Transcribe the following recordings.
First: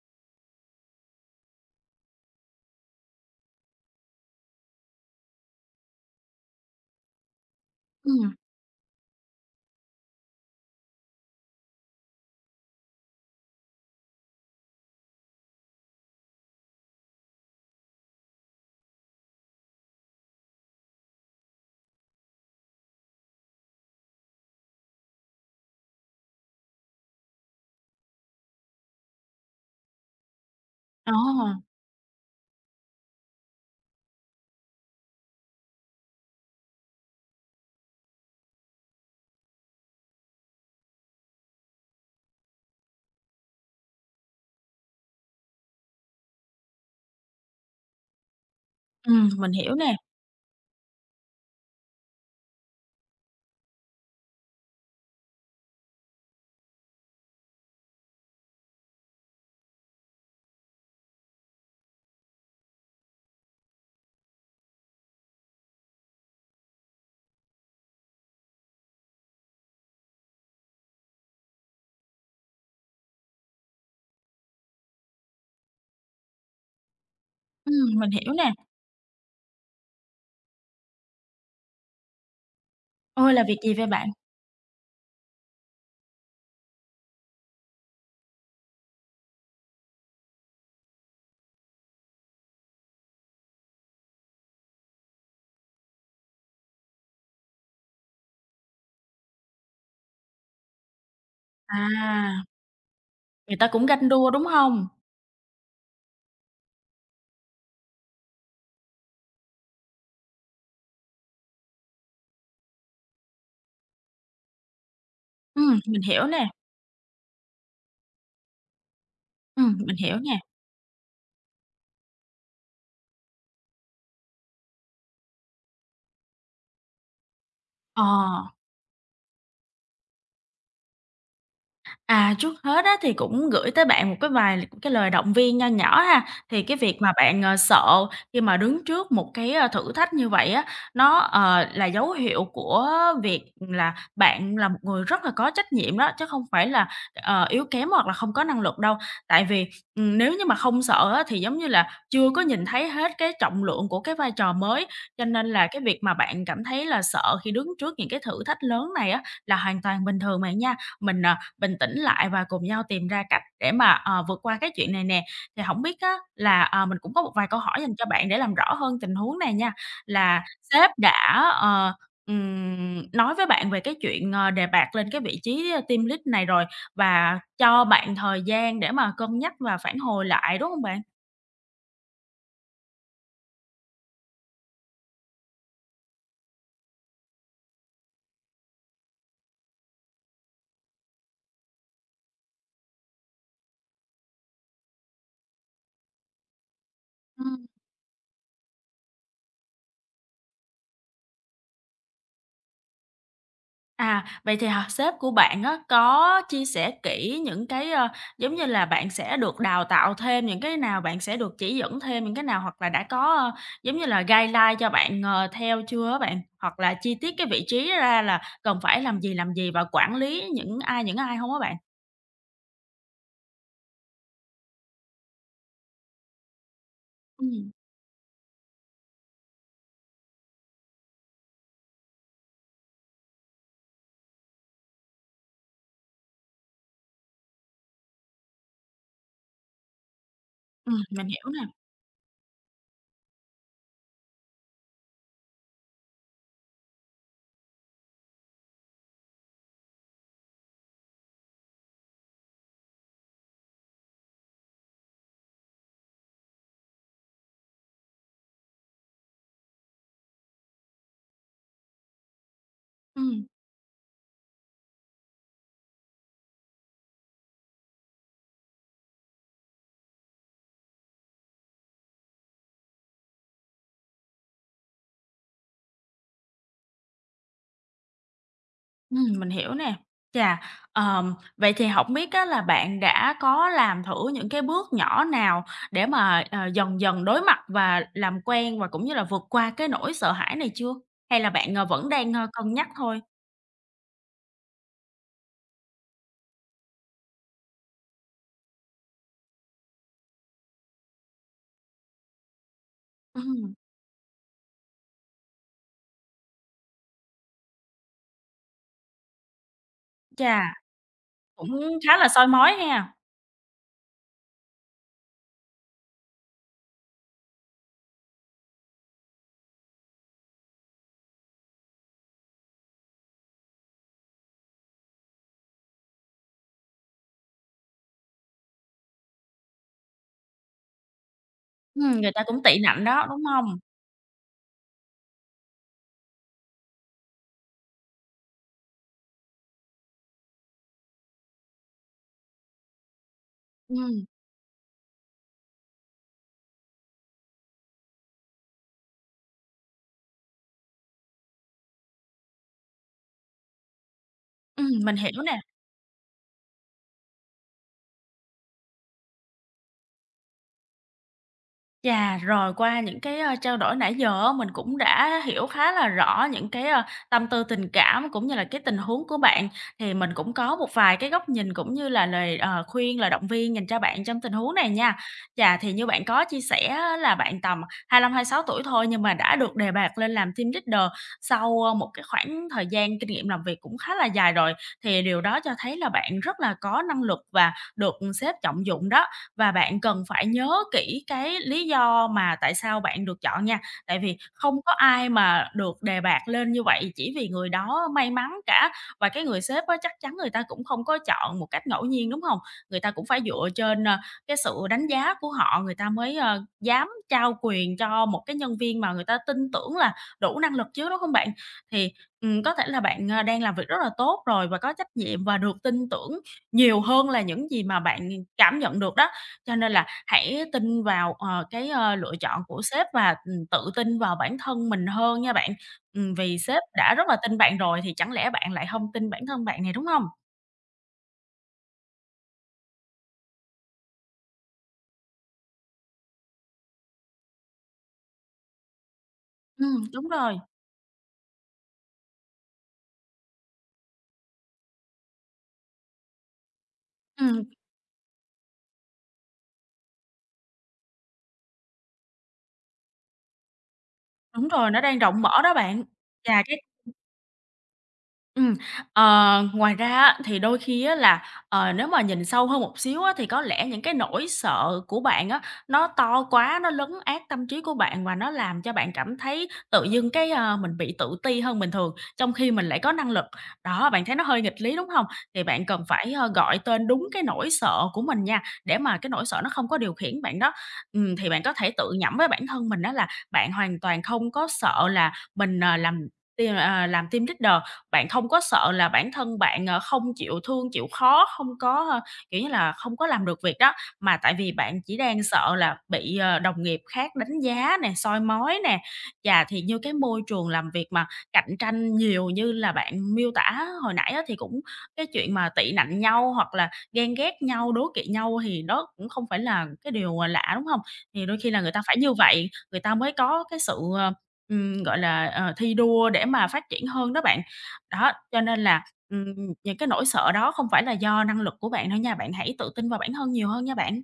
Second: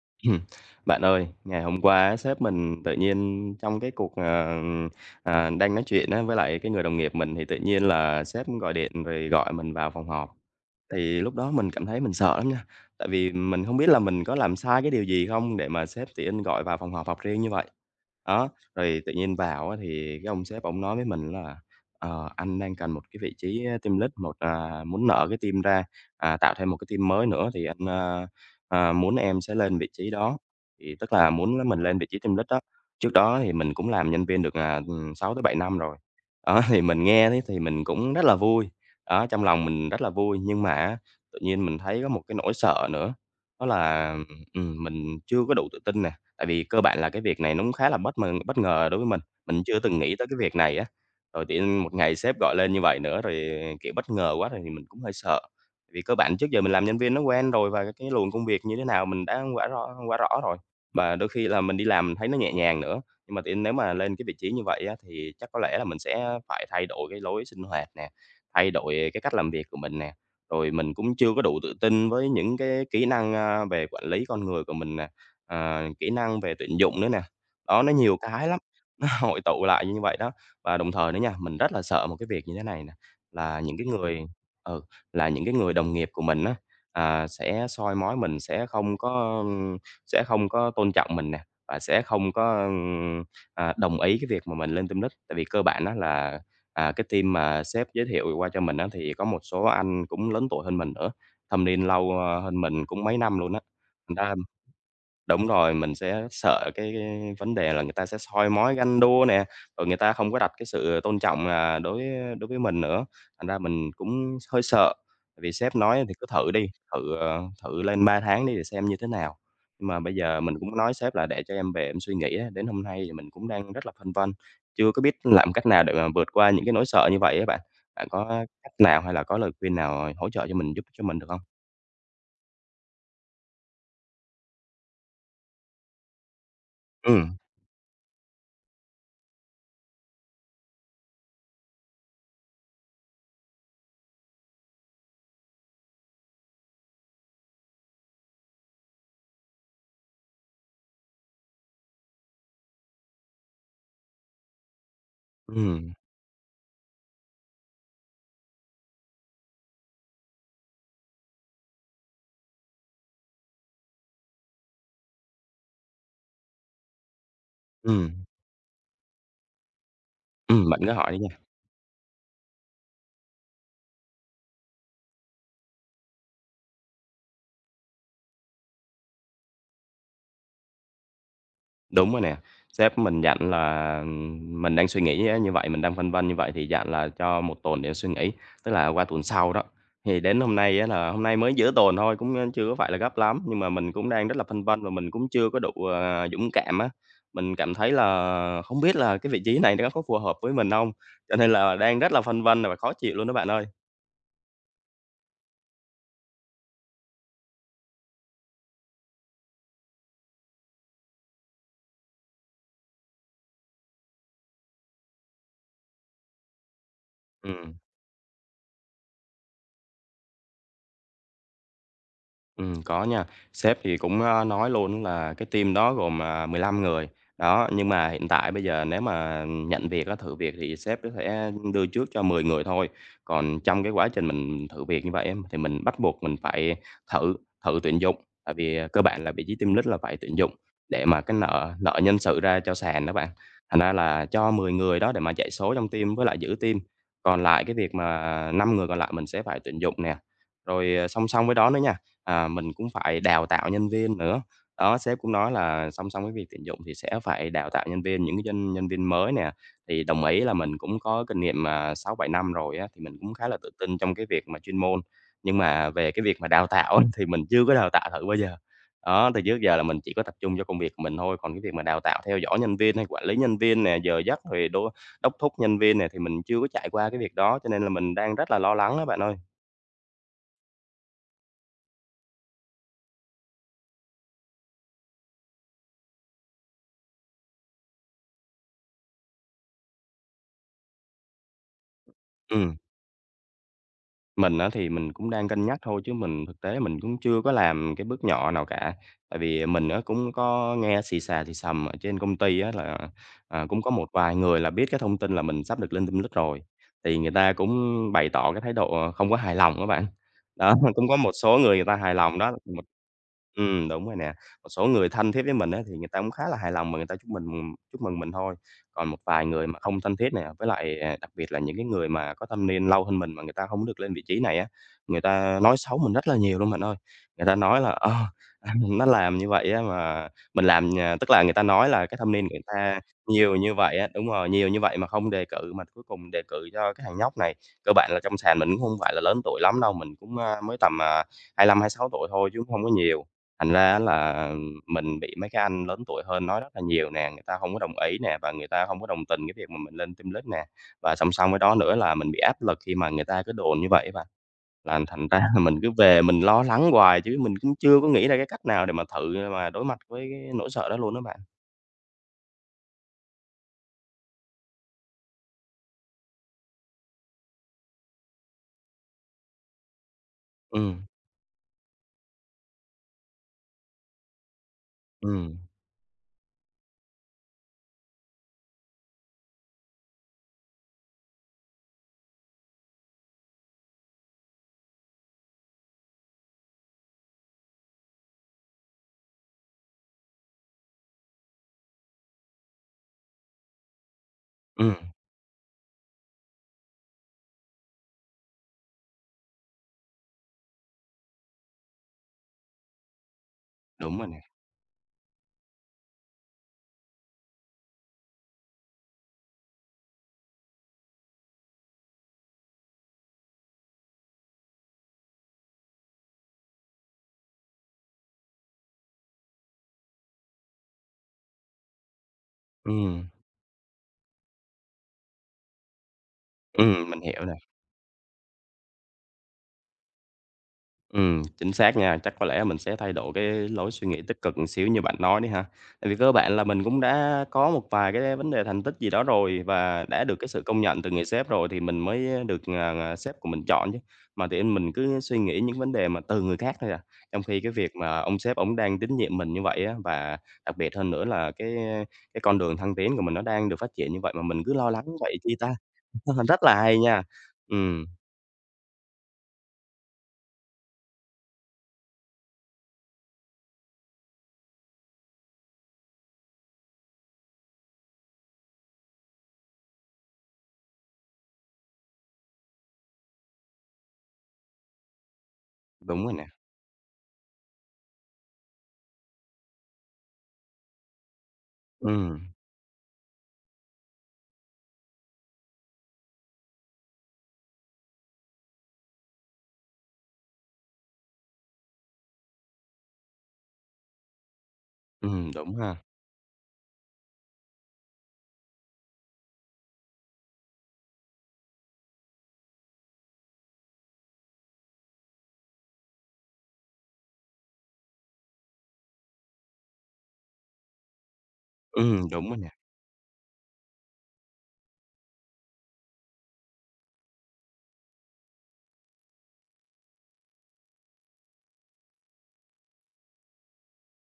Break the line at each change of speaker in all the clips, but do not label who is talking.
Ừm. Bạn ơi, ngày hôm qua á, sếp mình tự nhiên trong cái cuộc, đang nói chuyện á với lại cái người đồng nghiệp mình thì tự nhiên là
Ừm,
sếp gọi điện rồi gọi mình vào phòng họp. Thì lúc đó mình cảm thấy mình sợ lắm nha, tại vì mình không biết là mình có làm sai cái điều gì không để mà sếp tự nhiên gọi vào phòng họp họp riêng như vậy. Đó, rồi tự nhiên vào á thì cái ông sếp ông nói với mình là "Ờ, anh đang cần một cái vị trí team lead, một, à muốn nở cái team ra, tạo thêm một cái team mới nữa thì anh, muốn em sẽ lên vị trí đó, thì tức
ờ,
là muốn là mình lên vị trí team lead đó. Trước đó thì mình cũng làm nhân viên được, 6-7 năm rồi. Đó, thì mình nghe thế thì mình cũng rất là vui, đó, trong lòng mình rất là vui, nhưng mà tự nhiên mình thấy có một cái nỗi sợ nữa, đó là, mình chưa có đủ tự tin nè, tại vì cơ bản là cái việc này nó cũng khá là bất ngờ đối với
mình
mình
hiểu
chưa
nè.
từng nghĩ tới cái việc này á. Rồi tự nhiên một ngày sếp gọi lên như vậy nữa, rồi, kiểu, bất ngờ quá rồi thì mình cũng hơi sợ. Vì cơ bản trước giờ mình làm nhân viên nó quen rồi và cái luồng công việc như thế nào mình đã quá rõ rồi, và đôi khi là mình đi làm mình thấy nó nhẹ nhàng nữa. Nhưng mà đến nếu mà lên cái vị trí như vậy á, thì chắc có lẽ là mình sẽ phải thay đổi cái lối sinh hoạt nè, thay đổi cái cách làm việc của mình nè. Rồi mình cũng chưa có đủ tự tin với những cái kỹ năng, về quản lý con người của mình nè, kỹ năng về tuyển dụng nữa nè. Đó, nó
Mình
nhiều
hiểu
cái
nè.
lắm, nó hội tụ lại như vậy đó. Và đồng thời nữa nha, mình rất là sợ một cái việc như thế này nè,
Ôi, là việc
là
gì
những cái
vậy bạn?
người ừ là những cái người đồng nghiệp của mình á, sẽ soi mói mình, sẽ không có tôn trọng mình nè, và sẽ không có, đồng ý cái việc mà mình lên team lead. Tại vì cơ bản á là, cái team mà sếp giới thiệu qua cho mình á, thì có một số anh cũng lớn tuổi hơn mình nữa, thâm niên lâu,
À,
hơn mình cũng mấy năm luôn
người
á,
ta cũng ganh
thành
đua,
ra.
đúng hông?
Đúng rồi, mình sẽ sợ cái vấn đề là người ta sẽ soi mói ganh đua nè, rồi người ta không có đặt cái sự tôn trọng, đối đối với mình nữa, thành ra mình cũng hơi sợ. Tại vì sếp
Mình
nói thì cứ
hiểu nè.
thử đi, thử lên 3 tháng đi để xem như thế nào. Nhưng
Mình
mà bây
hiểu nè.
giờ mình cũng nói sếp là "Để cho em về em suy nghĩ á." Đến hôm nay thì mình cũng đang rất là phân vân, chưa có biết làm cách nào để mà vượt qua những cái nỗi sợ như vậy á bạn.
Ờ.
Bạn có cách nào hay là có lời khuyên nào hỗ trợ cho mình, giúp cho mình được không?
À, trước hết á, thì cũng gửi tới bạn một vài lời động viên nho nhỏ ha. Thì cái việc mà
Ừ
bạn, sợ khi mà đứng trước một cái, thử thách như vậy á, nó, là dấu hiệu của việc là bạn là một người rất là có trách nhiệm đó, chứ không phải là, yếu kém hoặc là không có năng lực đâu. Tại vì, nếu như mà không sợ á, thì giống như là chưa có nhìn thấy hết cái trọng lượng của cái vai trò mới, cho nên
ừ
là cái việc mà bạn cảm thấy là sợ khi đứng trước những cái thử thách lớn này á, là hoàn toàn bình thường bạn nha. Mình, bình tĩnh lại và cùng nhau tìm ra cách để mà, vượt qua cái chuyện này nè. Thì hổng biết á là, mình cũng có một vài câu hỏi dành
ừ
cho bạn để làm rõ hơn tình huống này nha, là
Bạn
sếp
cứ hỏi đi nha.
đã, ờ, nói với bạn về cái chuyện, đề bạt lên cái vị trí team lead này rồi và cho bạn thời gian để mà cân nhắc và phản hồi lại, đúng hông bạn?
Đúng rồi nè, sếp mình dặn là, mình đang suy nghĩ á như vậy, mình đang phân vân như vậy thì dặn là cho một tuần để suy nghĩ, tức là qua tuần sau đó. Thì đến hôm nay á là hôm nay mới giữa tuần thôi, cũng, chưa có phải là gấp lắm, nhưng mà mình cũng đang rất là phân vân và mình cũng chưa có đủ, dũng cảm á. Mình
Ừm.
cảm thấy là không biết là cái vị trí này nó có phù hợp với mình không. Cho nên là đang rất là phân vân và khó chịu luôn đó bạn ơi.
À, vậy thì hả sếp của bạn á, có chia sẻ kỹ những cái, giống như là, bạn sẽ được đào tạo thêm những cái nào, bạn sẽ được chỉ dẫn thêm những cái nào, hoặc là đã có, giống như là, guideline cho bạn, theo chưa á bạn? Hoặc là chi tiết cái vị
Ừm,
trí ra là cần phải làm gì và quản lý những ai không á bạn?
Có nha. Sếp thì cũng, nói luôn là cái team đó gồm, 15 người. Đó,
Ừm,
nhưng mà hiện tại bây giờ nếu mà nhận việc á, thử việc thì sếp có thể đưa trước cho 10 người thôi. Còn trong cái quá trình mình thử việc như vậy em thì mình bắt buộc mình phải thử thử tuyển dụng, tại vì cơ bản là vị trí team lead là phải tuyển dụng để mà
mình
cái
hiểu nè.
nợ nợ nhân sự ra cho sàn đó bạn. Thành ra là cho 10 người đó để mà chạy số trong team với lại giữ team. Còn lại cái việc mà 5 người còn lại mình sẽ phải tuyển dụng nè. Rồi, song song với đó nữa nha. À, mình cũng phải đào tạo nhân viên nữa. Đó, sếp cũng nói là song song với việc tuyển dụng thì sẽ phải đào tạo nhân viên, những cái nhân nhân viên mới nè. Thì đồng ý là mình cũng có kinh nghiệm, 6-7 năm rồi á, thì mình cũng khá
Ừm.
là tự tin trong cái việc mà chuyên môn. Nhưng mà về cái việc mà đào tạo á, thì mình chưa có đào tạo thử bao giờ. Đó, thì trước giờ là mình chỉ có tập trung cho công việc của mình thôi, còn cái việc mà đào tạo theo dõi nhân viên hay quản lý nhân viên nè, giờ giấc rồi đốc thúc nhân viên nè, thì mình chưa có trải qua cái việc đó, cho nên là mình đang rất là lo lắng đó bạn ơi.
Mình hiểu nè. Chà, vậy thì hổng biết á là bạn đã có làm thử những cái bước nhỏ nào để mà, dần dần đối mặt và làm quen và cũng như là vượt qua cái nỗi sợ hãi này chưa? Hay là bạn, vẫn đang, cân
Ừm.
nhắc thôi?
Mình á thì mình cũng đang cân nhắc thôi chứ mình thực tế mình cũng chưa có làm cái bước nhỏ nào cả. Tại vì mình á cũng có nghe xì xà xì xầm ở trên công ty á là,
Ừm,
cũng có một vài người là biết cái thông tin là mình sắp được lên team lead rồi, thì người ta cũng bày tỏ cái thái độ không có hài lòng các bạn.
chà,
Đó, cũng có một số
cũng
người người ta hài
khá là
lòng
soi
đó,
mói
một
ha.
đúng rồi nè, một số người thân thiết với mình á thì người ta cũng khá là hài lòng mà người ta chúc mừng mình thôi. Còn một vài người mà không thân thiết này với lại, đặc biệt là những cái người mà có thâm niên lâu hơn mình mà người ta không được lên vị trí này á, người ta nói xấu mình rất là nhiều luôn bạn ơi. Người ta nói là, nó làm như vậy á mà mình làm tức là người ta nói là cái thâm
Người ta
niên người
cũng tị
ta
nạnh đó, đúng
nhiều như
hông?
vậy á đúng rồi, nhiều như vậy mà không đề cử, mà cuối cùng đề cử cho cái thằng nhóc này. Cơ bản là trong sàn mình cũng không phải là lớn tuổi lắm đâu, mình cũng, mới tầm, 25, sáu tuổi thôi chứ cũng hông có nhiều. Thành ra á
Ừm,
là mình bị mấy cái anh lớn tuổi hơn nói rất là nhiều nè, người ta không có đồng ý nè, và người ta không có đồng tình cái việc mà mình lên team lead nè. Và song song với đó nữa là mình bị áp lực khi mà người ta cứ đồn như vậy á bạn, là
mình
thành ra
hiểu nè.
là mình cứ về mình lo lắng hoài chứ mình cũng chưa có nghĩ ra cái cách nào để mà thử mà đối mặt với cái nỗi sợ đó luôn đó bạn.
Chà, rồi qua những cái, trao đổi nãy giờ á, mình cũng đã hiểu khá là rõ những cái, tâm tư tình cảm cũng như là cái tình huống của bạn. Thì mình cũng có
Ừ
một vài cái góc nhìn cũng như là lời, khuyên, lời động viên dành cho bạn trong tình huống này nha.
ừ
Chà, thì như bạn có chia sẻ á là bạn tầm 25, sáu tuổi thôi nhưng mà đã được đề bạt lên làm team leader sau, một cái khoảng thời gian kinh nghiệm làm việc cũng khá là dài rồi, thì điều đó cho thấy là bạn rất là có năng lực và được sếp trọng dụng đó và bạn cần phải nhớ kỹ cái lý do mà tại sao bạn được chọn nha. Tại vì không có
ừm,
ai mà được đề bạt lên như vậy chỉ vì người đó may mắn cả, và cái người sếp á chắc chắn người ta cũng không có chọn một cách ngẫu nhiên, đúng không? Người ta cũng phải dựa trên,
đúng rồi nè.
cái sự đánh giá của họ, người ta mới, dám trao quyền cho một cái nhân viên mà người ta tin tưởng là đủ năng lực chứ, đúng không bạn? Thì, có thể là bạn, đang làm việc rất là tốt rồi và có trách nhiệm và được tin tưởng nhiều hơn là những gì mà bạn cảm nhận được đó. Cho nên là hãy tin vào, cái, lựa chọn của
ừ
sếp và, tự tin vào bản thân mình hơn nha bạn. Vì sếp
ừm,
đã
mình
rất là
hiểu nè.
tin bạn rồi thì chẳng lẽ bạn lại không tin bản thân bạn này đúng không?
Chính xác nha. Chắc có lẽ mình sẽ thay đổi cái lối suy nghĩ tích cực một xíu như bạn nói đi ha. Tại vì cơ bản là mình cũng đã có một vài cái vấn đề thành tích gì đó rồi và đã
Đúng
được cái
rồi.
sự công nhận từ người sếp rồi thì mình mới được, sếp của mình chọn chứ. Mà thì mình cứ suy nghĩ những vấn đề mà từ người khác thôi à, trong khi
Ừm,
cái việc mà ông sếp ông đang tín nhiệm mình như vậy á, và đặc biệt hơn nữa là cái con đường thăng tiến của mình nó đang được phát triển như vậy mà mình
đúng
cứ lo
rồi, nó
lắng
đang
vậy
rộng mở
chi
đó
ta?
bạn.
Rất
Và
là hay nha. Ừm,
Ừm, ngoài ra á, thì đôi khi á là, nếu mà nhìn sâu hơn một xíu á, thì có lẽ những cái nỗi sợ của bạn á, nó to quá, nó lấn át tâm trí của bạn và nó làm cho bạn cảm thấy tự dưng cái, mình bị tự ti hơn bình thường, trong khi mình lại có năng lực. Đó, bạn thấy nó hơi nghịch lý, đúng không? Thì bạn cần
đúng rồi
phải,
nè.
gọi tên đúng cái nỗi sợ của mình nha, để mà cái nỗi sợ nó không có điều khiển bạn đó. Thì bạn có thể tự nhẩm
Ừm,
với bản thân mình đó là bạn hoàn toàn không có sợ là mình, làm làm team leader, bạn không có sợ là bản thân bạn, không chịu thương, chịu khó, không có, kiểu như là, không có làm được việc đó, mà tại vì bạn chỉ đang
đúng
sợ
ha.
là bị, đồng nghiệp khác đánh giá nè, soi mói nè. Và thì như cái môi trường làm việc mà cạnh tranh nhiều như là bạn miêu tả hồi nãy á, thì cũng cái chuyện mà tị nạnh nhau hoặc là ghen ghét nhau, đố kỵ nhau thì đó cũng không phải là cái điều, lạ, đúng không? Thì đôi khi là người ta phải như
Đúng rồi nè.
vậy, người ta mới có cái sự, gọi là, thi đua để mà phát triển hơn đó bạn. Đó, cho nên là, ừm, những cái nỗi sợ đó không phải là do năng lực của bạn đâu nha, bạn hãy tự tin vào bản thân nhiều hơn nha bạn.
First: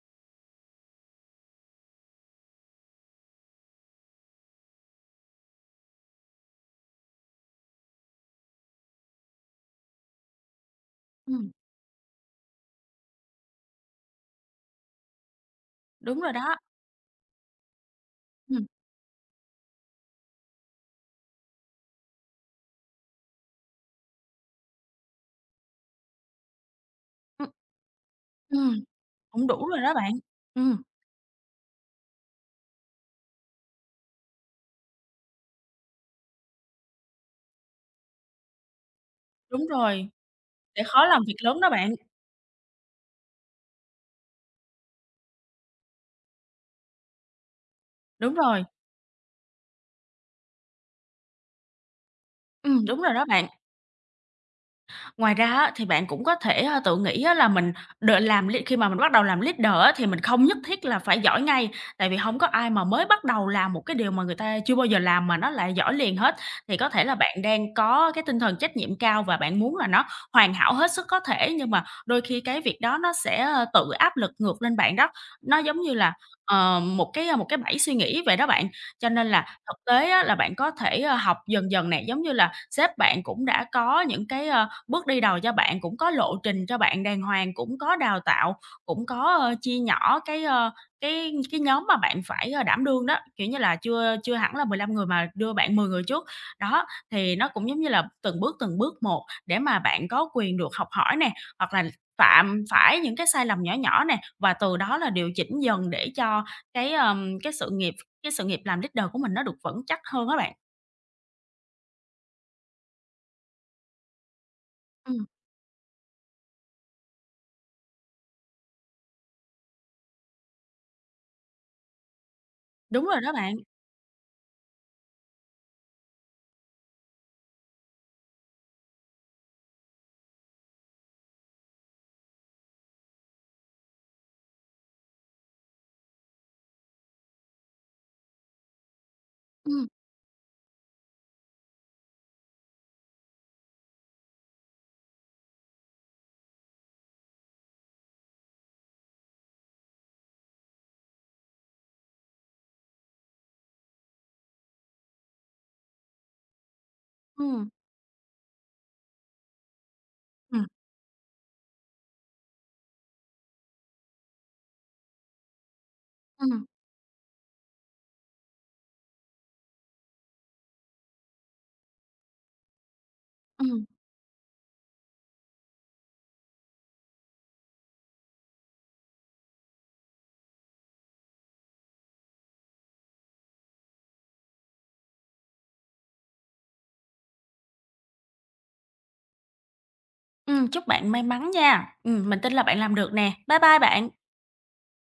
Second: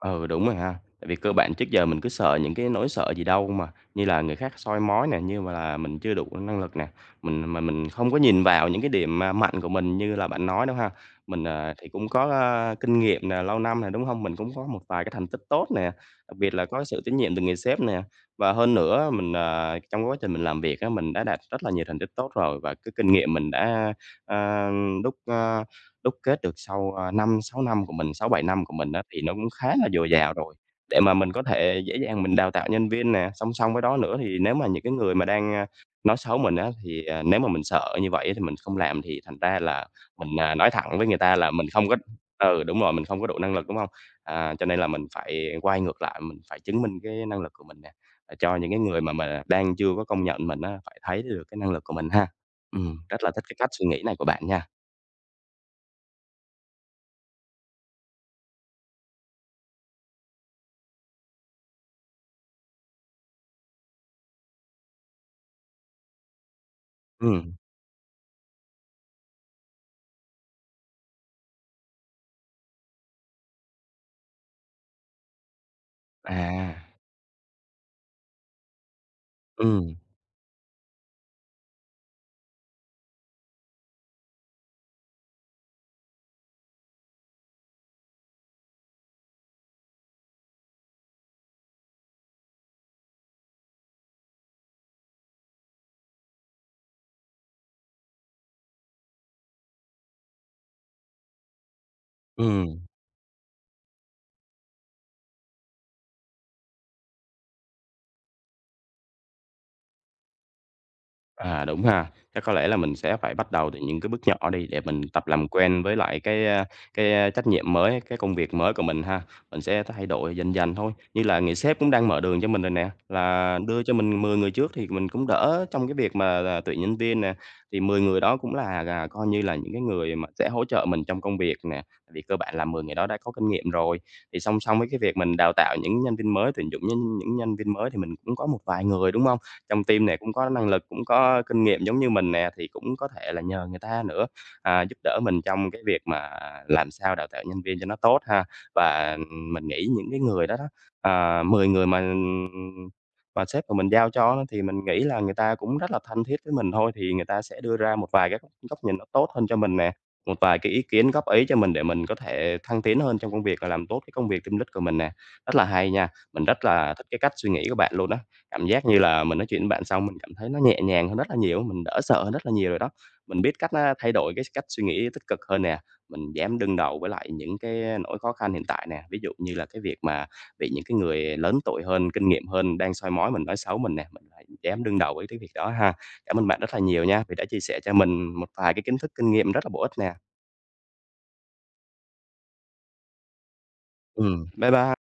Ừ, đúng rồi ha. Tại vì cơ bản trước giờ mình cứ sợ những cái nỗi sợ gì đâu mà, như là người khác soi mói nè, như mà là mình chưa đủ năng lực nè, mình mà mình không có nhìn vào những cái điểm, mạnh của mình như là bạn nói đâu ha. Mình,
Ừm,
thì cũng có, kinh nghiệm nè, lâu năm nè, đúng không? Mình cũng có một vài cái thành tích tốt nè,
đúng rồi
đặc biệt
đó.
là có sự tín nhiệm từ người sếp nè. Và
Ừm,
hơn nữa mình, trong quá trình mình làm việc á, mình đã đạt rất là nhiều thành tích tốt rồi và cái kinh nghiệm mình đã, a, đúc, a đúc kết được sau,
ừm,
5-6 năm của mình, sáu bảy năm của
ừm,
mình á, thì nó
cũng
cũng khá
đủ rồi
là
đó
dồi
bạn.
dào rồi,
Ừm,
để mà mình có thể dễ dàng mình đào tạo nhân viên nè. Song song với đó nữa thì nếu mà những cái người mà đang, nói xấu mình á, thì, nếu mà mình sợ như vậy thì mình không làm thì thành ra
đúng
là
rồi,
mình, nói
sẽ
thẳng
khó
với người
làm
ta
việc
là
lớn
mình
đó
không
bạn.
có. Ừ, đúng rồi, mình không có đủ năng lực, đúng không? À, cho nên là mình phải quay ngược lại, mình phải chứng minh cái năng lực của mình nè, à,
Đúng
cho
rồi.
những cái người mà đang chưa có công nhận mình á, phải thấy được cái năng lực của mình ha.
Ừm, đúng rồi
Rất
đó
là thích
bạn.
cái cách suy nghĩ này của bạn nha.
Ngoài ra á, thì bạn cũng có thể, tự nghĩ á là mình đ làm l khi mà mình bắt đầu làm leader á, thì mình không nhất thiết là phải giỏi ngay, tại vì không có ai mà mới bắt đầu làm một cái điều mà người ta chưa bao giờ làm mà nó lại giỏi liền hết. Thì có thể là bạn
Ừm.
đang có cái tinh thần trách nhiệm cao và bạn muốn là nó hoàn hảo hết sức có thể, nhưng mà đôi khi cái việc đó nó sẽ, tự áp lực ngược lên bạn đó. Nó giống như là,
À,
một cái bẫy suy nghĩ vậy đó bạn. Cho nên là thực
ừm,
tế á là bạn có thể, học dần dần nè, giống như là sếp bạn cũng đã có những cái, bước đi đầu cho bạn, cũng có lộ trình cho bạn đàng hoàng, cũng có đào tạo, cũng có, chia nhỏ cái, cái nhóm mà bạn phải, đảm đương đó, kiểu như là, chưa chưa hẳn là 15 người mà đưa bạn 10 người trước. Đó, thì nó cũng giống như là từng bước một để mà bạn có quyền được học hỏi nè, hoặc là phạm
ừm.
phải những cái sai lầm nhỏ nhỏ nè, và từ đó là điều chỉnh dần để cho cái, cái sự nghiệp làm leader của mình nó được vững chắc hơn các bạn.
À, đúng ha. Chắc có lẽ là mình sẽ phải bắt đầu từ những cái bước nhỏ đi để mình tập
Ừm,
làm quen với lại cái, cái, trách nhiệm mới, cái công việc mới của mình ha. Mình sẽ thay đổi dần dần thôi, như là người sếp cũng đang mở đường cho mình rồi nè,
đúng rồi đó bạn.
là đưa cho mình 10 người trước thì mình cũng đỡ trong cái việc mà là tuyển nhân viên nè. Thì 10 người đó cũng là coi như là những cái người mà sẽ hỗ trợ mình trong công việc nè, tại vì cơ bản là 10 người đó đã có kinh nghiệm rồi. Thì song song với cái việc mình đào tạo những nhân viên mới, tuyển dụng những nhân viên mới thì mình cũng có một vài người, đúng không, trong
Ừm,
team này cũng có năng lực, cũng có kinh nghiệm giống như mình nè, thì cũng có thể là nhờ người ta nữa, à, giúp đỡ mình trong cái việc mà làm sao đào tạo nhân viên cho nó tốt ha. Và, mình nghĩ những cái người đó đó, ờ, 10 người mà sếp của mình giao cho đó thì mình nghĩ là người ta cũng rất là thân thiết với mình thôi, thì người ta sẽ
ừm,
đưa ra một vài cái góc góc nhìn nó tốt hơn cho mình nè, một vài
ừm,
cái ý kiến, góp ý cho mình để mình có thể thăng tiến hơn trong công việc và làm tốt cái công việc team lead của mình nè. Rất là hay nha, mình rất
ừm,
là thích cái cách suy nghĩ của bạn luôn đó. Cảm giác như là mình nói chuyện với bạn xong mình cảm thấy nó nhẹ nhàng hơn rất là nhiều, mình đỡ sợ hơn rất là nhiều rồi đó. Mình biết cách
ừm.
á thay đổi cái cách suy nghĩ tích cực hơn nè, mình dám đương đầu với lại những cái nỗi khó khăn hiện tại nè. Ví dụ như là cái việc mà bị những cái người lớn tuổi hơn, kinh nghiệm hơn đang soi mói mình, nói xấu mình nè, mình lại dám đương đầu với cái việc đó ha. Cảm ơn bạn rất là nhiều nha, vì đã chia sẻ cho mình một vài cái kiến thức, kinh nghiệm rất là bổ ích nè.
Chúc bạn may mắn nha. Mình tin là bạn làm được nè. Bye bye bạn.
Bye bye.